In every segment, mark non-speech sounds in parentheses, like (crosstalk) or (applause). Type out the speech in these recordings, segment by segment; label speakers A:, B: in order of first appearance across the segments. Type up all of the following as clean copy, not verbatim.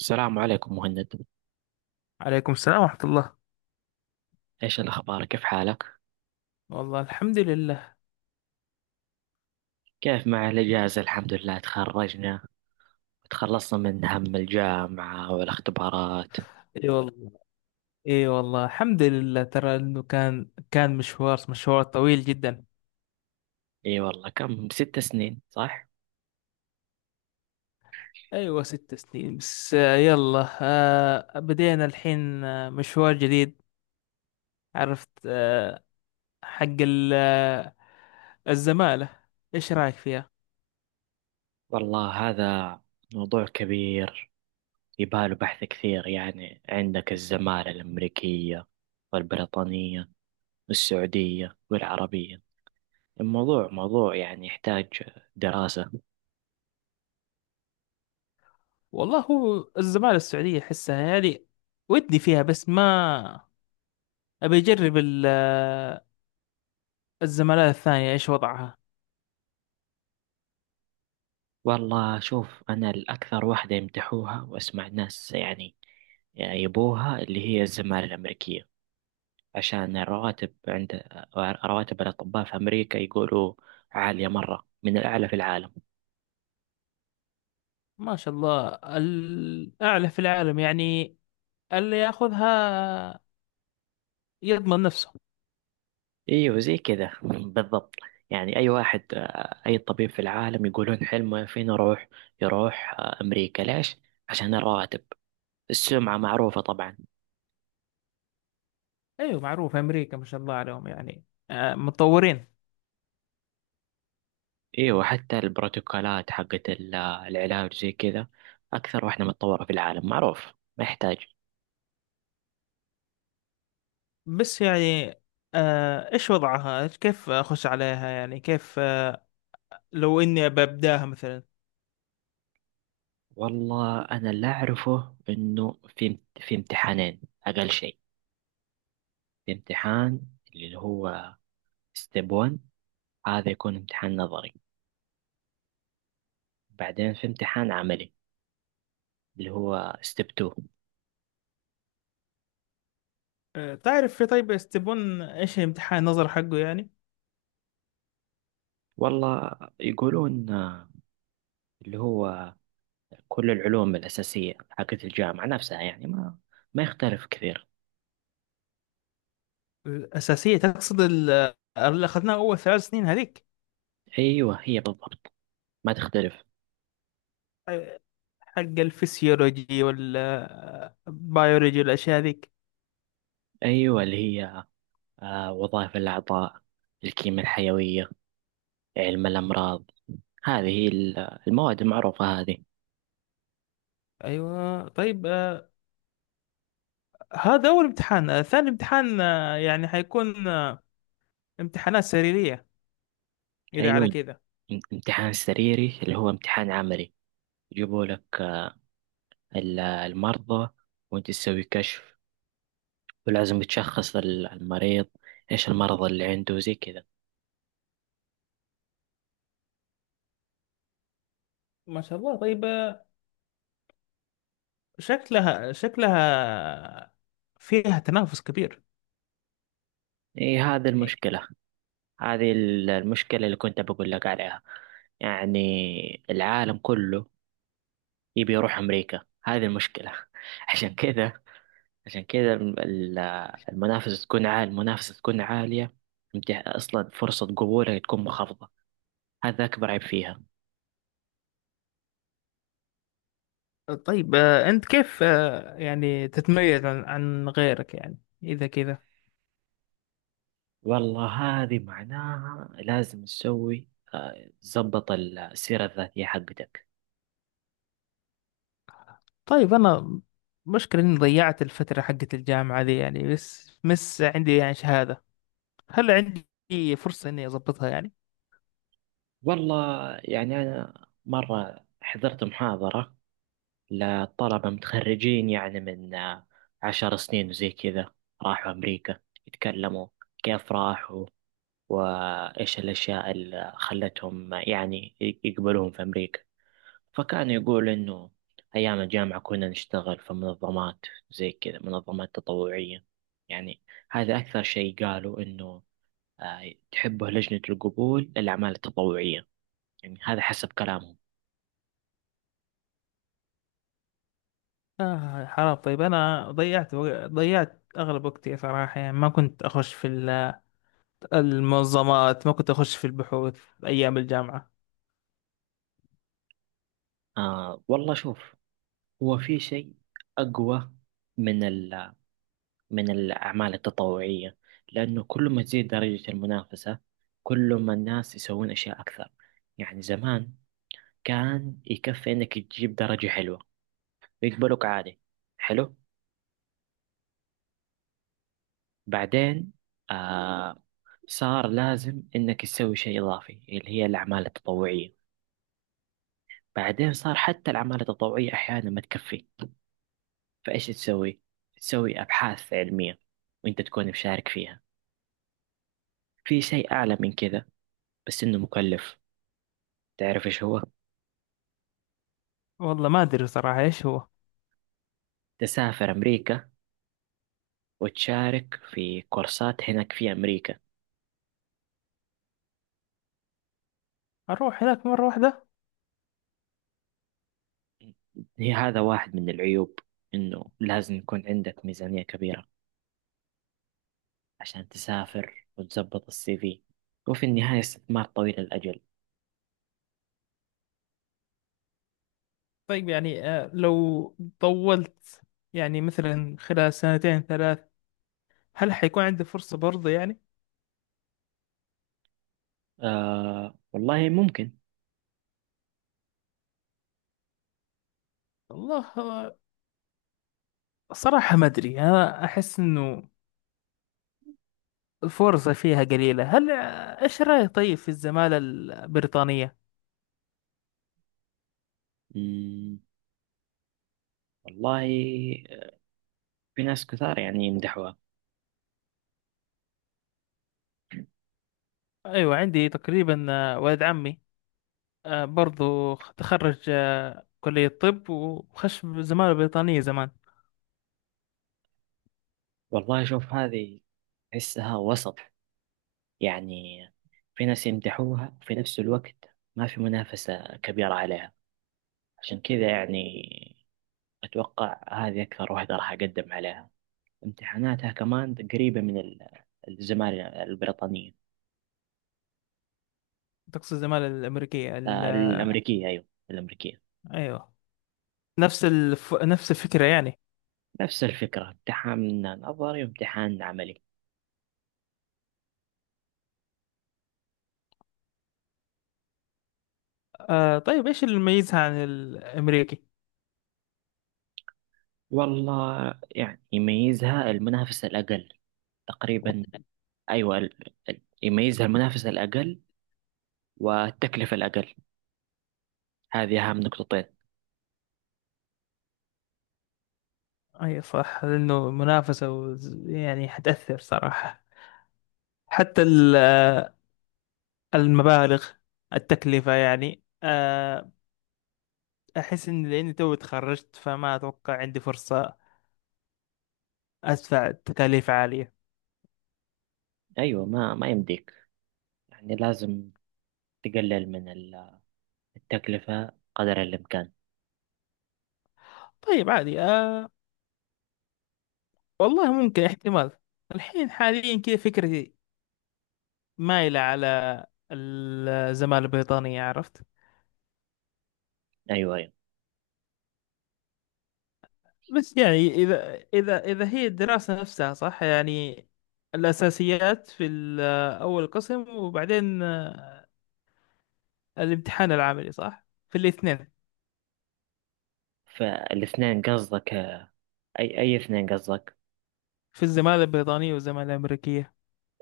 A: السلام عليكم، مهند.
B: عليكم السلام ورحمة الله.
A: ايش الاخبار؟ كيف حالك؟
B: والله الحمد لله.
A: كيف مع الاجازه؟ الحمد لله تخرجنا، تخلصنا من هم الجامعه والاختبارات.
B: اي والله. اي والله الحمد لله، ترى انه كان مشوار مشوار طويل جدا.
A: اي والله. كم، 6 سنين صح؟
B: ايوه ست سنين بس، يلا بدينا الحين، مشوار جديد. عرفت. حق الزمالة، ايش رايك فيها؟
A: والله هذا موضوع كبير، يباله بحث كثير. يعني عندك الزمالة الأمريكية والبريطانية والسعودية والعربية. الموضوع موضوع يعني يحتاج دراسة.
B: والله هو الزمالة السعودية احسها يعني ودي فيها، بس ما ابي اجرب الزمالة الثانية. ايش وضعها؟
A: والله شوف، أنا الأكثر واحدة يمدحوها وأسمع ناس يعني يبوها اللي هي الزمالة الأمريكية، عشان الرواتب. عند رواتب الأطباء في أمريكا يقولوا عالية مرة، من الأعلى في العالم.
B: ما شاء الله، الأعلى في العالم يعني. اللي ياخذها يضمن نفسه.
A: أيوه زي كذا (laughs) بالضبط. يعني أي واحد، أي طبيب في العالم يقولون حلمه فين يروح؟ يروح أمريكا. ليش؟ عشان الرواتب. السمعة معروفة طبعا.
B: أيوة معروف، أمريكا ما شاء الله عليهم يعني، متطورين.
A: ايوه، وحتى البروتوكولات حقت العلاج زي كذا اكثر واحدة متطورة في العالم، معروف، ما يحتاج.
B: بس يعني إيش وضعها؟ كيف أخش عليها يعني؟ كيف لو إني ببداها مثلا؟
A: والله انا اللي اعرفه انه في امتحانين اقل شيء. في امتحان اللي هو ستيب 1، هذا يكون امتحان نظري. بعدين في امتحان عملي اللي هو ستيب 2.
B: تعرف في طيب يستبون إيش الامتحان نظر حقه يعني؟
A: والله يقولون اللي هو كل العلوم الأساسية حقت الجامعة نفسها، يعني ما يختلف كثير.
B: الأساسية تقصد اللي أخذناه أول 3 سنين هذيك.
A: ايوه، هي بالضبط، ما تختلف.
B: آه، حق الفسيولوجي والبيولوجي والأشياء هذيك.
A: أيوة اللي هي وظائف الأعضاء، الكيمياء الحيوية، علم الأمراض. هذه هي المواد المعروفة هذه.
B: ايوه. طيب هذا اول امتحان، ثاني امتحان يعني حيكون امتحانات سريرية اذا على
A: أيوة،
B: كده.
A: امتحان سريري اللي هو امتحان عملي. يجيبوا لك المرضى، وأنت تسوي كشف، ولازم تشخص المريض إيش المرض اللي عنده زي كذا.
B: ما شاء الله. طيب شكلها فيها تنافس كبير.
A: إيه، هذه
B: إيه.
A: المشكلة. هذه المشكلة اللي كنت بقول لك عليها. يعني العالم كله يبي يروح أمريكا، هذه المشكلة. (laughs) عشان كذا، عشان كده المنافسة تكون عالية، المنافسة تكون عالية. أصلا فرصة قبولك تكون منخفضة، هذا أكبر عيب فيها.
B: طيب انت كيف يعني تتميز عن غيرك يعني اذا كذا؟
A: والله هذه معناها لازم تسوي، تظبط السيرة الذاتية حقتك.
B: طيب انا مشكلة اني ضيعت الفترة حقت الجامعة دي يعني، بس مس عندي يعني شهادة. هل عندي فرصة اني اضبطها يعني؟
A: والله يعني أنا مرة حضرت محاضرة لطلبة متخرجين يعني من 10 سنين وزي كذا، راحوا أمريكا يتكلموا كيف راحوا وإيش الأشياء اللي خلتهم يعني يقبلوهم في أمريكا. فكان يقول إنه أيام الجامعة كنا نشتغل في منظمات، زي كذا، منظمات تطوعية. يعني هذا أكثر شيء قالوا إنه تحبه لجنة القبول للأعمال التطوعية، يعني هذا حسب كلامهم.
B: آه، حرام. طيب أنا ضيعت أغلب وقتي صراحة يعني، ما كنت أخش في المنظمات، ما كنت أخش في البحوث أيام الجامعة.
A: والله شوف، هو في شيء أقوى من من الأعمال التطوعية. لأنه كل ما تزيد درجة المنافسة، كل ما الناس يسوون أشياء أكثر. يعني زمان كان يكفي إنك تجيب درجة حلوة ويقبلوك عادي، حلو. بعدين آه صار لازم إنك تسوي شيء إضافي، اللي هي الأعمال التطوعية. بعدين صار حتى الأعمال التطوعية أحيانا ما تكفي. فإيش تسوي؟ تسوي أبحاث علمية وأنت تكون مشارك فيها. في شيء أعلى من كذا، بس إنه مكلف. تعرف إيش هو؟
B: والله ما أدري صراحة إيش هو.
A: تسافر أمريكا وتشارك في كورسات هناك في أمريكا.
B: أروح هناك مرة واحدة؟
A: هي هذا واحد من العيوب، إنه لازم يكون عندك ميزانية كبيرة عشان تسافر وتظبط السي في، وفي النهاية استثمار طويل الأجل.
B: طيب يعني آه، لو طولت يعني مثلا خلال سنتين ثلاث، هل حيكون عندي فرصة برضه يعني؟
A: والله ممكن.
B: والله صراحة ما أدري. أنا أحس إنه الفرصة فيها قليلة. هل إيش رأيك طيب في الزمالة البريطانية؟
A: مم، والله في ناس كثار يعني يمدحوها.
B: أيوة عندي تقريبا ولد عمي برضو تخرج كلية طب وخش زمالة بريطانية زمان.
A: والله شوف، هذه أحسها وسط. يعني في ناس يمدحوها وفي نفس الوقت ما في منافسة كبيرة عليها، عشان كذا يعني أتوقع هذه أكثر واحدة راح أقدم عليها. امتحاناتها كمان قريبة من الزمالة البريطانية.
B: تقصد الزمالة الأمريكية
A: الأمريكية، أيوة الأمريكية.
B: أيوة. نفس الفكرة يعني.
A: نفس الفكرة، امتحان نظري وامتحان عملي.
B: آه طيب، إيش اللي يميزها عن الأمريكي؟
A: والله يعني يميزها المنافسة الأقل تقريبا. أيوة يميزها المنافسة الأقل والتكلفة الأقل. هذه أهم نقطتين.
B: أي صح، لأنه منافسة يعني حتأثر صراحة، حتى المبالغ، التكلفة يعني آه. أحس إن لأني تو تخرجت فما أتوقع عندي فرصة أدفع تكاليف عالية.
A: أيوة ما يمديك، يعني لازم تقلل من التكلفة قدر الإمكان.
B: طيب عادي آه. والله ممكن احتمال. الحين حاليا كذا فكرتي مايلة على الزمالة البريطانية، عرفت.
A: أيوة، أيوة.
B: بس يعني إذا هي الدراسة نفسها صح يعني؟ الأساسيات في أول قسم، وبعدين الامتحان العملي صح في الاثنين،
A: فالاثنين قصدك؟ أي اثنين قصدك؟
B: في الزمالة البريطانية والزمالة الأمريكية.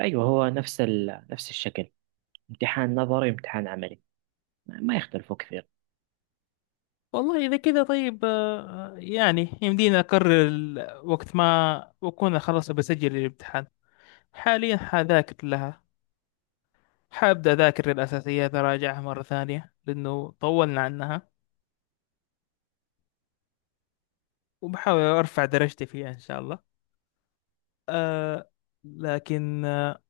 A: أيوه، هو نفس الشكل، امتحان نظري وامتحان عملي، ما يختلفوا كثير.
B: والله إذا كذا طيب يعني يمدينا أقرر وقت ما أكون خلاص بسجل الامتحان. حاليا حذاكر لها، حابدأ أذاكر الأساسيات أراجعها مرة ثانية لأنه طولنا عنها، وبحاول أرفع درجتي فيها إن شاء الله. أه. لكن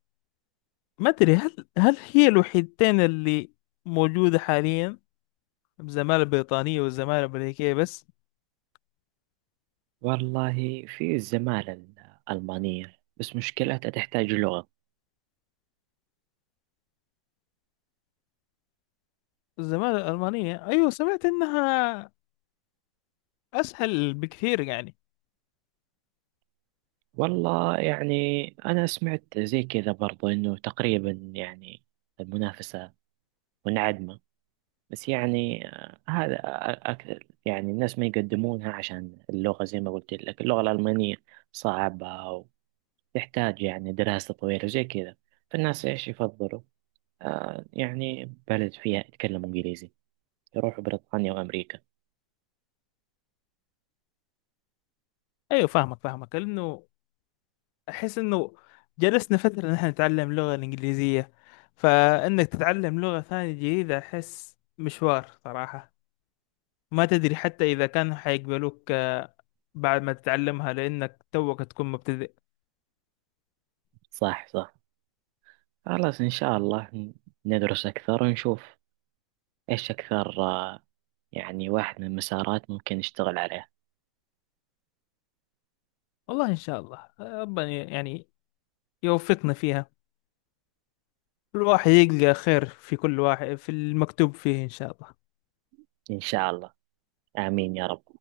B: ما أدري، هل هي الوحيدتين اللي موجودة حاليا؟ الزمالة البريطانية والزمالة الأمريكية بس؟
A: والله في الزمالة الألمانية، بس مشكلتها تحتاج لغة.
B: الزمالة الألمانية، أيوة سمعت إنها أسهل بكثير يعني.
A: والله يعني أنا سمعت زي كذا برضو إنه تقريبا يعني المنافسة منعدمة. بس يعني هذا أكثر، يعني الناس ما يقدمونها عشان اللغة. زي ما قلت لك اللغة الألمانية صعبة، يحتاج يعني دراسة طويلة زي كذا. فالناس إيش يفضلوا؟ يعني بلد فيها يتكلموا إنجليزي، يروحوا بريطانيا وأمريكا.
B: أيوة فاهمك فاهمك، لأنه أحس إنه جلسنا فترة نحن نتعلم اللغة الإنجليزية، فإنك تتعلم لغة ثانية جديدة أحس مشوار صراحة. ما تدري حتى إذا كانوا حيقبلوك بعد ما تتعلمها، لأنك توك تكون مبتدئ.
A: صح، صح. خلاص إن شاء الله، ندرس أكثر ونشوف إيش أكثر. يعني واحد من المسارات ممكن نشتغل عليها.
B: والله إن شاء الله ربنا يعني يوفقنا فيها. الواحد يلقى خير في كل واحد، في المكتوب فيه إن شاء الله.
A: إن شاء الله. آمين يا رب.